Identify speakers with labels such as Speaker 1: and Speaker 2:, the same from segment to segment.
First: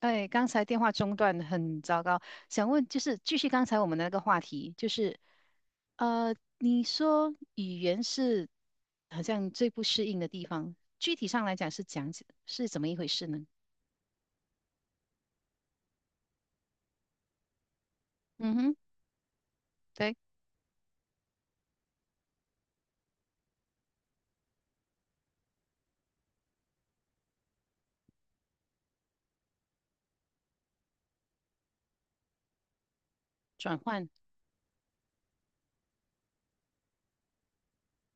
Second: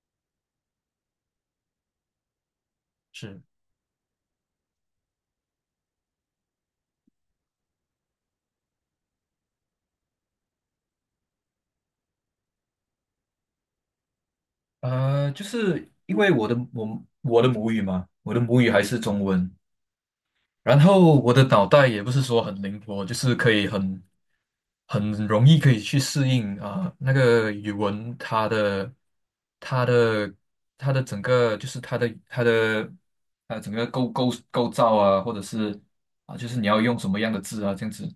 Speaker 1: 哎，刚才电话中断很糟糕，想问就是继
Speaker 2: 是，
Speaker 1: 续刚才我们的那个话题，就是你说语言是好像最不适应的地方，具体上来讲是怎么一回事呢？
Speaker 2: 就是因为我的母语嘛，我的
Speaker 1: 嗯
Speaker 2: 母语
Speaker 1: 哼，
Speaker 2: 还是中文。
Speaker 1: 对，
Speaker 2: 然后我的脑袋也不是说很灵活，就是可以很容易可以去适应啊、那个语文它的它的整个就是它的整
Speaker 1: 转
Speaker 2: 个
Speaker 1: 换。
Speaker 2: 构造啊，或者是啊、就是你要用什么样的字啊这样子。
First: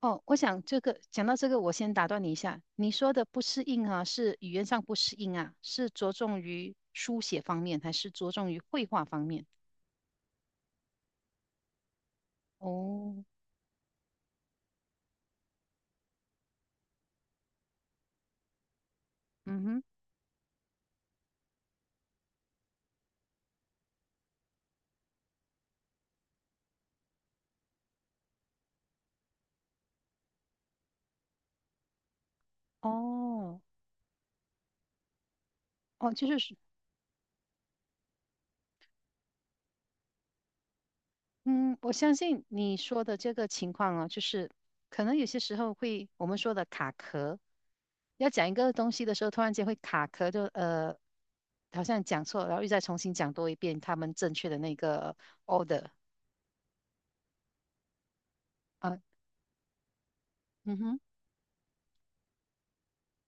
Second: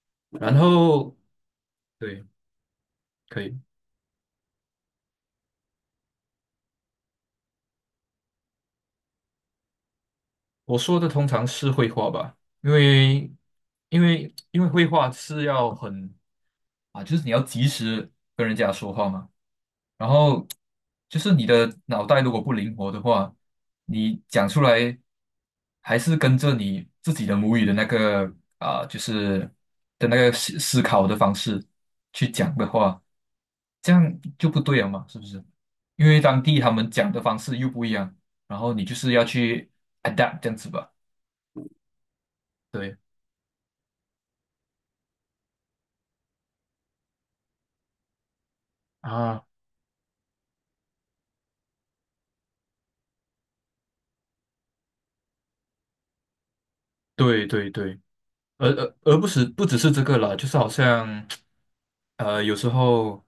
Speaker 1: 哦，我
Speaker 2: 然
Speaker 1: 想这个
Speaker 2: 后
Speaker 1: 讲到这个，我先打断
Speaker 2: 对，
Speaker 1: 你一下，你说的不
Speaker 2: 可以。
Speaker 1: 适应啊，是语言上不适应啊，是着重于书写方面，还是着重于绘画方面？
Speaker 2: 我说的通常是绘画吧。因
Speaker 1: 哦，
Speaker 2: 为因为绘画是要很啊，就是你要及时跟人家说话嘛。
Speaker 1: 嗯哼，
Speaker 2: 然后就是你的脑袋如果不灵活的话，你讲出来还是跟着你自己的母语的那个啊，就是的那个思考的方式去讲的话，
Speaker 1: 哦，
Speaker 2: 这样就不对了嘛，是不是？因
Speaker 1: 哦，
Speaker 2: 为
Speaker 1: 就
Speaker 2: 当
Speaker 1: 是。
Speaker 2: 地他们讲的方式又不一样，然后你就是要去 adapt 这样子吧。
Speaker 1: 嗯，我相信你
Speaker 2: 对
Speaker 1: 说的这个情况哦，就是可能有些时候会我们说的卡壳，要讲一个东西的时候，突
Speaker 2: 啊。
Speaker 1: 然间会卡壳就，好像讲错，然后又再重新讲多一遍他们正确的那个 order
Speaker 2: 对对对。而而
Speaker 1: 啊，
Speaker 2: 而不是不只是这个啦，就是好
Speaker 1: 嗯哼，
Speaker 2: 像，有时候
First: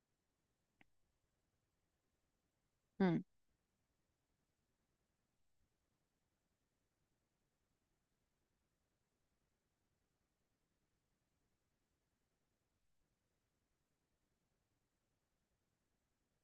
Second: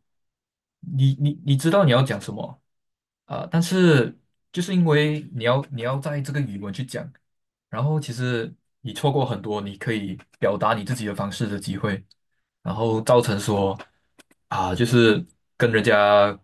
Speaker 2: 你知道你要讲什么
Speaker 1: 嗯，
Speaker 2: 啊，但是就是因为你要在这个语文去讲，然后其实你错过很多你可以表达你自己的方式的机会，然后造成说啊，就是跟人家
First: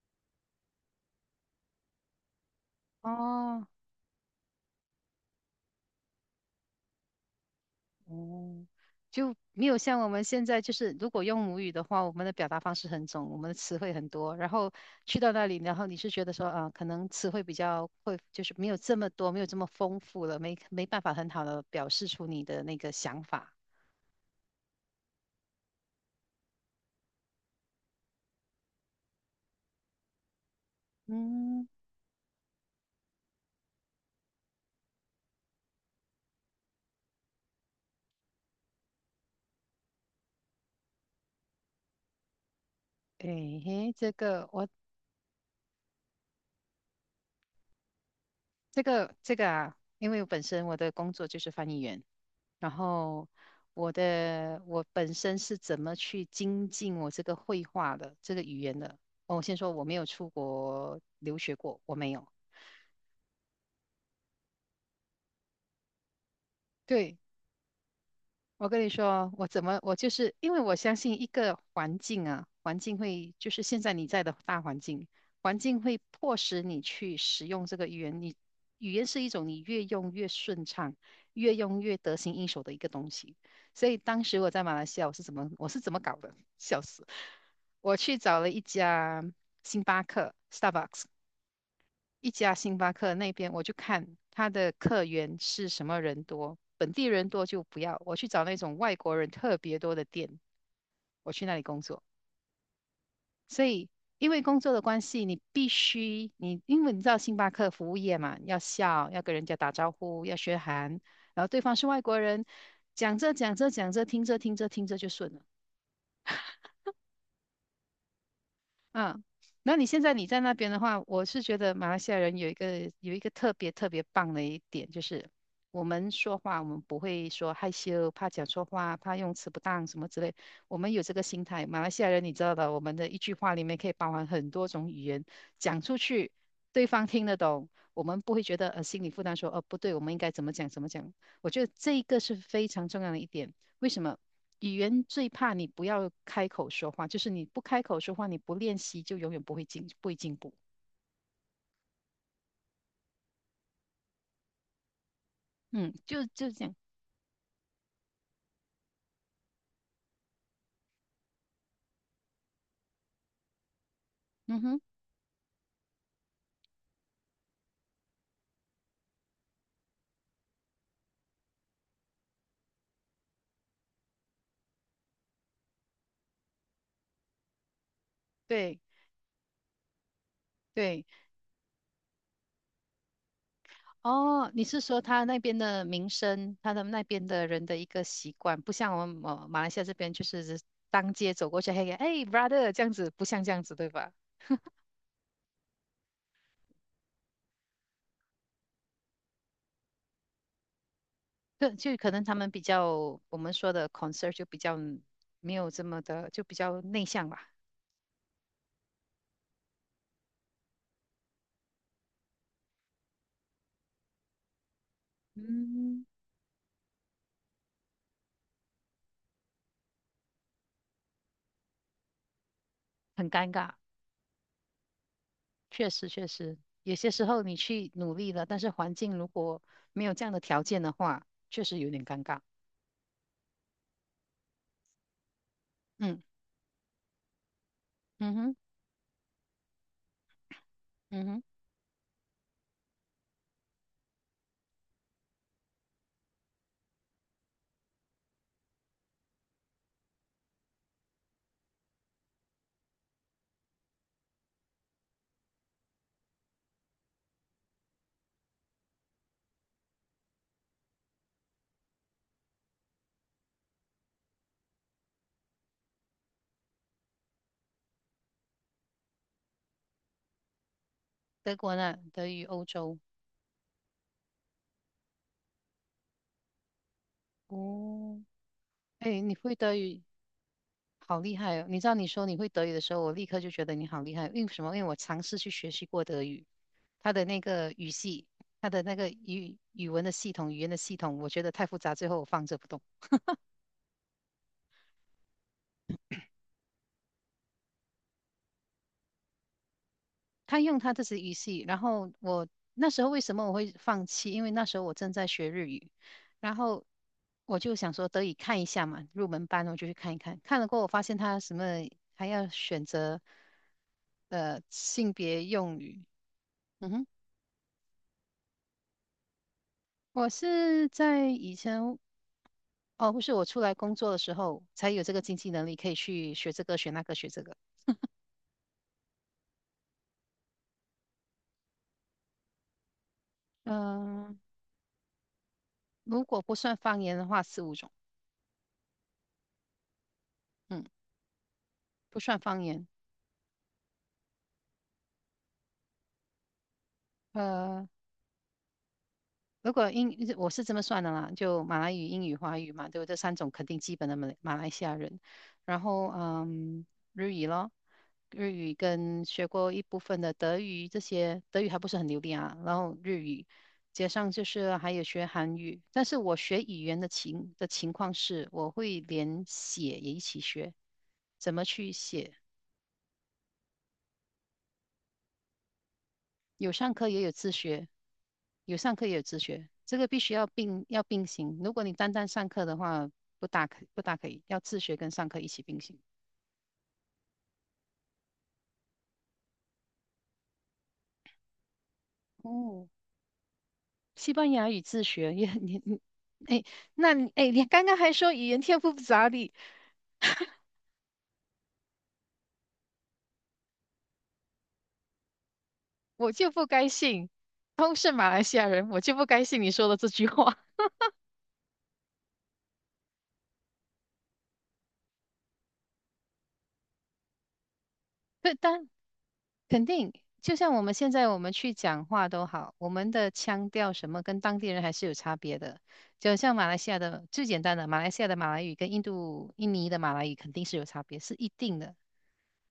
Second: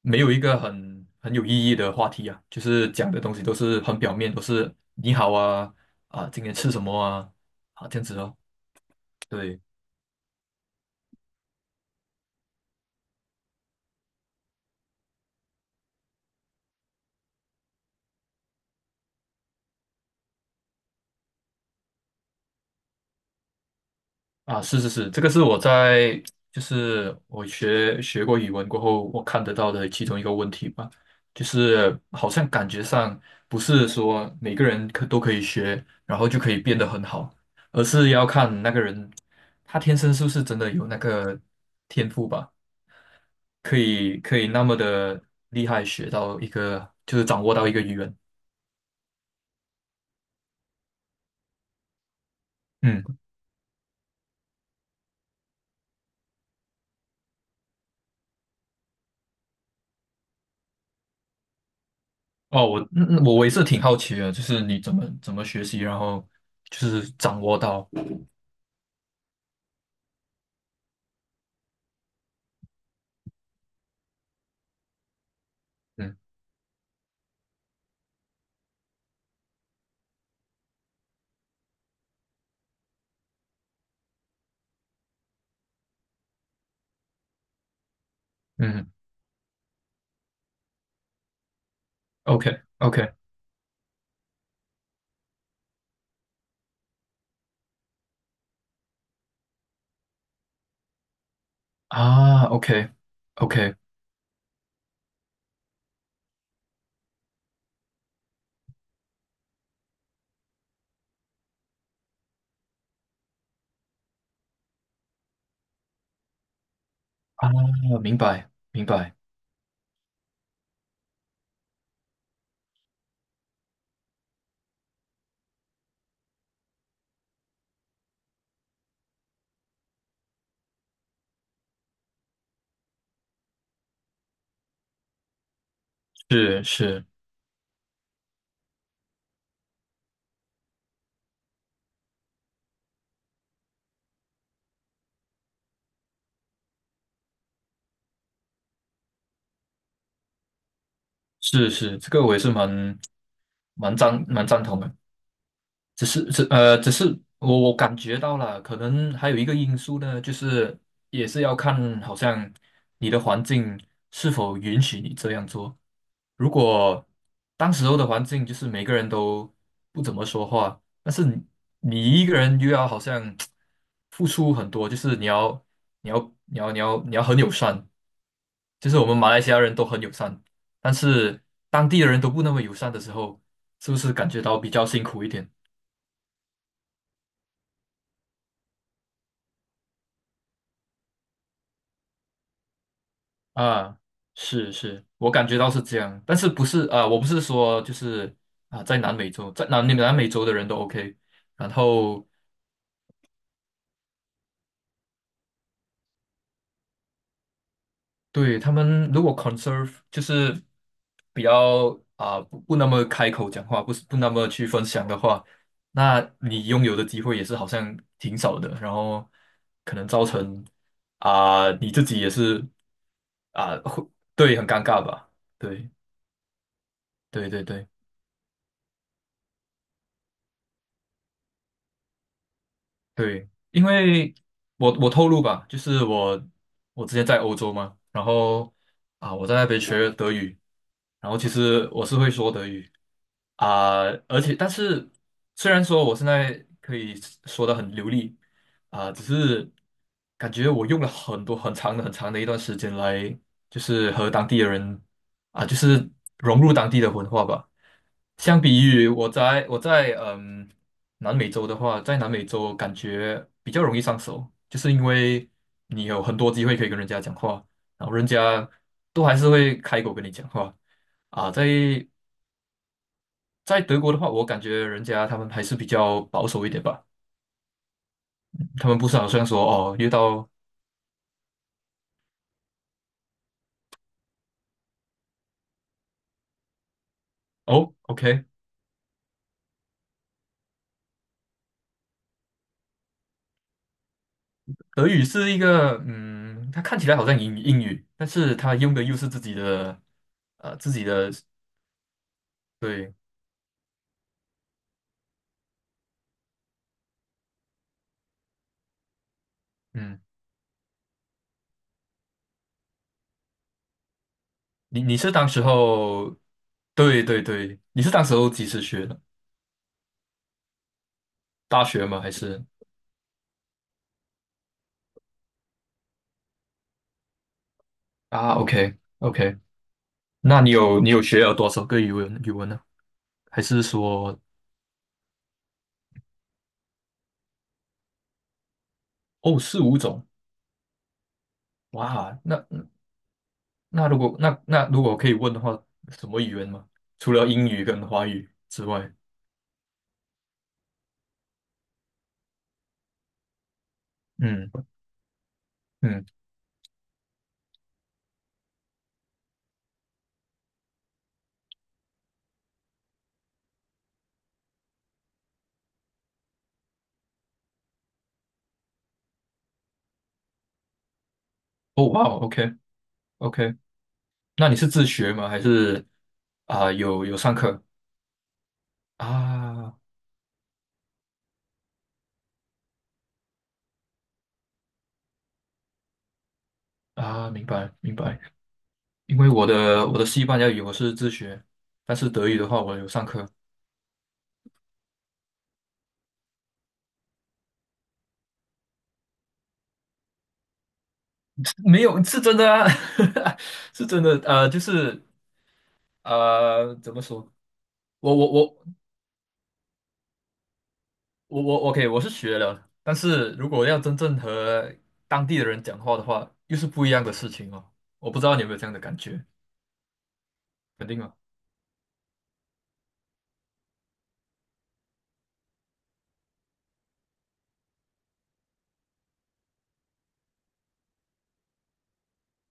Speaker 2: 没有一个很有意义的话题啊，就是讲的东西都
Speaker 1: 哦。
Speaker 2: 是很表面，都是你好啊啊，今天吃什么啊啊这样子哦。
Speaker 1: 哦，就
Speaker 2: 对
Speaker 1: 没有像我们现在，就是如果用母语的话，我们的表达方式很重，我们的词汇很多。然后去到那里，然后你是觉得说啊，可能词汇比较会，就是没有这么多，没有这么丰富了，没办法很好的表示出你的那个想法。
Speaker 2: 啊。是是是。这个是我在就是我学过语文过后，我看得到的其中一个问题吧，就
Speaker 1: 嗯，
Speaker 2: 是好像感觉上不是说每个人可都可以学，然后就可以变得很好，而是要看那个人他天生是不是真的有那个天赋吧。
Speaker 1: 诶
Speaker 2: 可
Speaker 1: 嘿，这
Speaker 2: 以可以
Speaker 1: 个
Speaker 2: 那
Speaker 1: 我
Speaker 2: 么的厉害，学到一个就是掌握到一个语言。
Speaker 1: 这个啊，因为我本身我的工作就是翻译员，然
Speaker 2: 嗯。
Speaker 1: 后我本身是怎么去精进我这个绘画的这个语言的？哦，我先说我没有出国留学过，我没有。
Speaker 2: 哦，我也是挺好奇的，就是你怎么学习，然后就是
Speaker 1: 对，
Speaker 2: 掌握到。
Speaker 1: 我跟你说，我怎么，我就是因为我相信一个环境啊，环境会就是现在你在的大环境，环境会
Speaker 2: 嗯
Speaker 1: 迫使你去使用这个语言。语言是一种你越用越顺畅，越用越得心应手的一个东西。所以当时我在马来西亚，我是怎么搞的？笑死！我去找了一
Speaker 2: 嗯
Speaker 1: 家星巴克 （Starbucks），一
Speaker 2: ，OK
Speaker 1: 家星巴
Speaker 2: OK。
Speaker 1: 克那边，我就看他的客源是什么人多，本地人多就不要，我去找那种外国人特别多的店，我去那里工作。
Speaker 2: 啊，OK
Speaker 1: 所
Speaker 2: OK。
Speaker 1: 以因为工作的关系，你必须你因为你知道星巴克服务业嘛，要笑，要跟人家打招呼，要学韩，然后对方是外国人，讲着讲着讲着，听着听着听着就顺了。
Speaker 2: 啊，明白明白。
Speaker 1: 嗯，那你现在你在那边的话，我是觉得马来西亚人有一个特别特别棒的一点，就是我们说话，我们不会说害羞、怕讲错话、怕用词不当什么之类，我们有这个心态。马来西亚人你知道的，我们的一句话里面可以包含很多种语言，讲出去
Speaker 2: 是
Speaker 1: 对
Speaker 2: 是
Speaker 1: 方听得懂，我们不会觉得心理负担说，哦不对，我们应该怎么讲怎么讲。我觉得这一个是非常重要的一点，为什么？语言最怕你不要开口说话，就是你不开口说话，你不练习就永远不会进，不会进步。
Speaker 2: 是是。这个我也是蛮赞同的。
Speaker 1: 嗯，就就这样。
Speaker 2: 只是我感觉到了，可能还有一个因素呢，就是也是要看，好像你的环境是否
Speaker 1: 嗯哼，
Speaker 2: 允许你这样做。如果当时候的环境就是每个人都不怎么说话，但是你一个人又要好像付出很多，就是你要很友善，
Speaker 1: 对
Speaker 2: 就是我们马来西亚人都很友善，但
Speaker 1: 对。
Speaker 2: 是当地的人都不那么友善的时候，是不是感觉
Speaker 1: 哦，
Speaker 2: 到
Speaker 1: 你
Speaker 2: 比
Speaker 1: 是
Speaker 2: 较
Speaker 1: 说
Speaker 2: 辛
Speaker 1: 他
Speaker 2: 苦一
Speaker 1: 那
Speaker 2: 点？
Speaker 1: 边的民生，他的那边的人的一个习惯，不像我们马来西亚这边，就是当街走过去，嘿，哎，brother 这样子，不像这样子，对
Speaker 2: 啊，
Speaker 1: 吧？
Speaker 2: 是是，我感觉到是这样，但是不是啊？我不是说就是啊，在南美洲，在南美洲的人都 OK。
Speaker 1: 就
Speaker 2: 然
Speaker 1: 就可能
Speaker 2: 后
Speaker 1: 他们比较，我们说的 concern 就比较没有这么的，就比较内向吧。
Speaker 2: 对他们如果 conserve 就是比较啊不那么开口讲话，不是不那么去分享的话，
Speaker 1: 嗯，
Speaker 2: 那你拥有的机会也是好像挺少的，然后可能造成啊你自己也是
Speaker 1: 很尴尬。
Speaker 2: 啊会对很尴尬吧？
Speaker 1: 确
Speaker 2: 对
Speaker 1: 实确实，有些时候
Speaker 2: 对
Speaker 1: 你
Speaker 2: 对对。
Speaker 1: 去努力了，但是环境如果没有这样的条件的话，确实有点尴尬。
Speaker 2: 对，因为我透露吧，就是
Speaker 1: 嗯
Speaker 2: 我之前在欧洲嘛，然
Speaker 1: 嗯哼
Speaker 2: 后啊我在那边学德语，
Speaker 1: 嗯
Speaker 2: 然后
Speaker 1: 哼，
Speaker 2: 其实我是会说德语啊，而且但是虽然说我现在可以说的很流利啊，只是感觉我用了很多很长的很长的一段时间来，就是和当地的人啊，就是融入当地的文化吧。相比于我在南美洲的话，在南美洲感觉比较容易上手，就是因为你有很多机会可以跟人家讲话，然后人家都还是会开口跟你讲话啊。
Speaker 1: 德
Speaker 2: 在
Speaker 1: 国呢，德语欧洲。
Speaker 2: 在德国的话，我感觉人家他们还是比较保守一点吧，
Speaker 1: 哦，
Speaker 2: 他们不是
Speaker 1: 哎，
Speaker 2: 好
Speaker 1: 你
Speaker 2: 像
Speaker 1: 会
Speaker 2: 说
Speaker 1: 德
Speaker 2: 哦
Speaker 1: 语，
Speaker 2: 遇到
Speaker 1: 好厉害哦！你知道你说你会德语的时候，我立刻就觉得你好厉害。因为什么？因为我尝试去学习过德语，它的那个语
Speaker 2: 哦
Speaker 1: 系，
Speaker 2: OK。
Speaker 1: 它的那个语文的系统、语言的系统，我觉得太复杂，最后我放着不动。
Speaker 2: 德语是一个嗯，它看起来好像英语，但是它用的又是自己的
Speaker 1: 他用
Speaker 2: 自
Speaker 1: 他自
Speaker 2: 己
Speaker 1: 己的
Speaker 2: 的
Speaker 1: 语系，然后那时候
Speaker 2: 对。
Speaker 1: 为什么我会放弃？因为那时候我正在学日语，然后我就想说得以看一下嘛，入门班我就去看一
Speaker 2: 嗯。
Speaker 1: 看。看了过后，我发现他什么还要选择
Speaker 2: 你
Speaker 1: 性
Speaker 2: 你是
Speaker 1: 别
Speaker 2: 当时
Speaker 1: 用语。
Speaker 2: 候，
Speaker 1: 嗯哼，
Speaker 2: 对对对，你是当时候几时学的？
Speaker 1: 我是在以
Speaker 2: 大
Speaker 1: 前
Speaker 2: 学吗？还是
Speaker 1: 哦，不是我出来工作的时候才有这个经济能力可以去学这个学那个学这个。
Speaker 2: 啊？OK OK。那你有学了多少个语文呢？还是
Speaker 1: 嗯、
Speaker 2: 说
Speaker 1: 如果不算方言的话，四五种，
Speaker 2: 哦四五种？
Speaker 1: 嗯，不算
Speaker 2: 哇。
Speaker 1: 方
Speaker 2: 那
Speaker 1: 言。
Speaker 2: 那如果那那如果可以问的话，什么语言吗？除了英语
Speaker 1: 呃，
Speaker 2: 跟华语之外。
Speaker 1: 如果英，我是这么算的啦，就马来语、英语、华语嘛，对不对这三种肯定基本的马来马来
Speaker 2: 嗯
Speaker 1: 西亚人。然后，
Speaker 2: 嗯，
Speaker 1: 嗯，日语咯，日语跟学过一部分的德语，这些德语还不是很流利啊。然后日语，加上就是还有学韩语。但是我学语言的情况是，我会连写也一起学，怎么去
Speaker 2: 哦哇
Speaker 1: 写。
Speaker 2: ，OK OK。那你是自学吗？还是
Speaker 1: 有
Speaker 2: 啊、
Speaker 1: 上课也
Speaker 2: 有
Speaker 1: 有
Speaker 2: 有
Speaker 1: 自
Speaker 2: 上课
Speaker 1: 学，有上课也有自学，这
Speaker 2: 啊
Speaker 1: 个必须要并行。如果你单单上课的话，不大可以，要自学跟上课一起并行。
Speaker 2: 啊？明白明白。因为我的西班牙语我是自学，但是德语的话
Speaker 1: 哦，
Speaker 2: 我有上课。
Speaker 1: 西班牙语自学也你你，哎，那你哎，你刚刚还说语言天赋不咋地，
Speaker 2: 没有是真的啊。是真的。就是
Speaker 1: 我就不该
Speaker 2: 怎么
Speaker 1: 信，
Speaker 2: 说？
Speaker 1: 都是马
Speaker 2: 我
Speaker 1: 来
Speaker 2: 我
Speaker 1: 西亚
Speaker 2: 我
Speaker 1: 人，我就不该信你说的这句话。
Speaker 2: 我 OK。我是学了，但是如果要真正和当地的人讲话的话，又是不一样的事情哦。我不知
Speaker 1: 对，
Speaker 2: 道你有没有这
Speaker 1: 但
Speaker 2: 样的感觉，
Speaker 1: 肯定，就像我们
Speaker 2: 肯
Speaker 1: 现
Speaker 2: 定
Speaker 1: 在
Speaker 2: 啊
Speaker 1: 我们去讲话都好，我们的腔调什么跟当地人还是有差别的。就像马来西亚的最简单的，马来西亚的马来语跟印度、印尼的马来语肯定是有差别，是一定的，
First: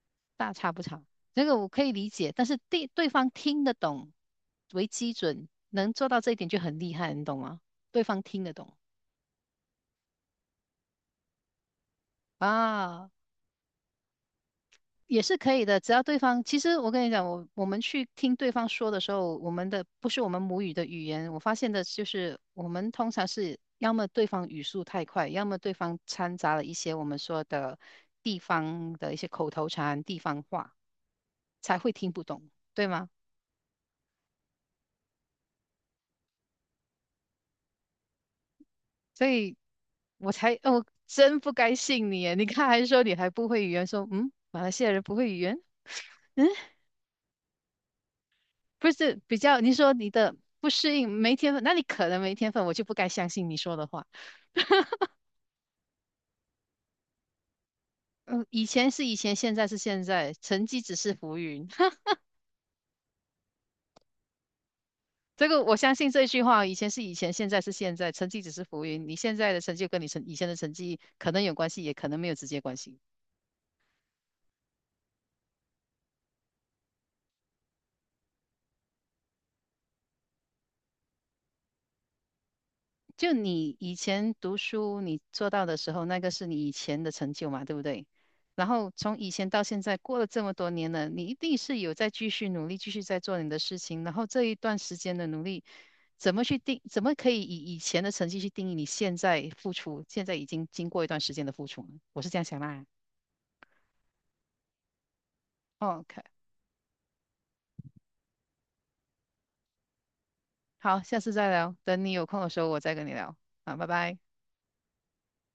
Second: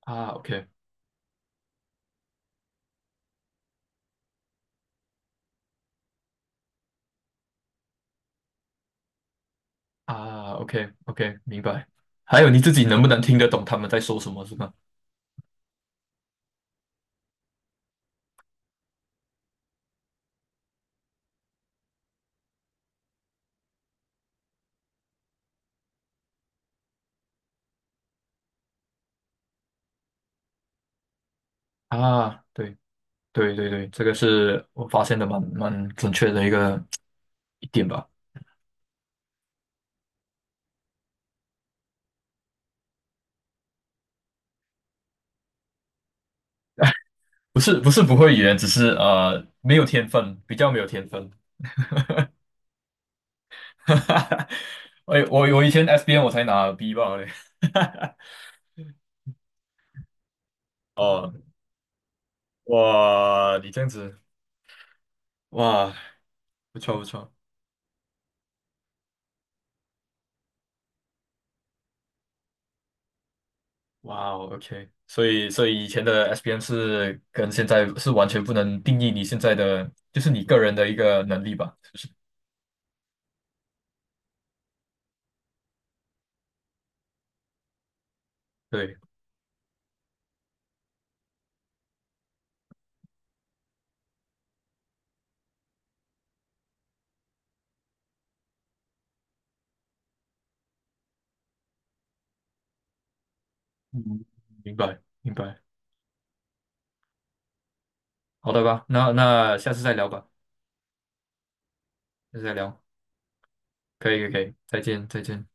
Speaker 2: 啊
Speaker 1: 大
Speaker 2: ，OK。
Speaker 1: 差不差。这个我可以理解，但是对方听得懂为基准，能做到这一点就很厉害，你懂吗？对方听得懂
Speaker 2: 啊，OK OK。明白。还有你自己能不
Speaker 1: 啊，
Speaker 2: 能听得懂他们在说什么，是吗？
Speaker 1: 也是可以的，只要对方，其实我跟你讲，我们去听对方说的时候，我们的不是我们母语的语言，我发现的就是我们通常是要么对方语速太快，要么对方掺杂了一些我们说的地方的一些口头禅、地方话，才会听不
Speaker 2: 啊，
Speaker 1: 懂，
Speaker 2: 对。
Speaker 1: 对吗？
Speaker 2: 对对对。这个是我发现的蛮准确的一点吧。
Speaker 1: 所以哦，真不该信你耶你看还说你还不会语言，说马来西亚人不会语言。嗯。
Speaker 2: 不是不是不会语言，只是
Speaker 1: 不是比较，你
Speaker 2: 没有
Speaker 1: 说
Speaker 2: 天
Speaker 1: 你的
Speaker 2: 分，比
Speaker 1: 不
Speaker 2: 较没有
Speaker 1: 适
Speaker 2: 天
Speaker 1: 应
Speaker 2: 分。
Speaker 1: 没天分，那你可能没天分，我就不该相信你说 的
Speaker 2: 哈
Speaker 1: 话。
Speaker 2: 哈哈。我以前 SBN 我才拿 B 吧嘞。
Speaker 1: 嗯，以前是以前，现在是现在，成绩只是
Speaker 2: 哦，
Speaker 1: 浮云。
Speaker 2: 哇，你这样子。
Speaker 1: 这个我
Speaker 2: 哇，
Speaker 1: 相信这句话，以
Speaker 2: 不
Speaker 1: 前
Speaker 2: 错
Speaker 1: 是
Speaker 2: 不
Speaker 1: 以前，
Speaker 2: 错。
Speaker 1: 现在是现在，成绩只是浮云。你现在的成就跟你以前的成绩可能有关系，也可能没有直接关系。
Speaker 2: 哇哦，OK。所以以前的 SBN 是跟现在是完全不能定义你现在的，就是你个人的一个能力吧，是不是？
Speaker 1: 就你以前读书你做到的时候，那个是你以前的成就嘛，对不对？然后
Speaker 2: 对。
Speaker 1: 从以前到现在，过了这么多年了，你一定是有在继续努力，继续在做你的事情。然后这一段时间的努力，怎么去定？怎么可以以以前的成绩去定义你现在付出？现在已经经过一段时间的付出了，我是这样想啦。
Speaker 2: 嗯。明白明白。
Speaker 1: OK，
Speaker 2: 好的吧。那下次再聊吧。
Speaker 1: 好，下次再聊，等你有
Speaker 2: 下
Speaker 1: 空
Speaker 2: 次
Speaker 1: 的
Speaker 2: 再
Speaker 1: 时候我
Speaker 2: 聊。
Speaker 1: 再跟你聊。好，拜
Speaker 2: 可
Speaker 1: 拜。
Speaker 2: 以可以，可以再见再见。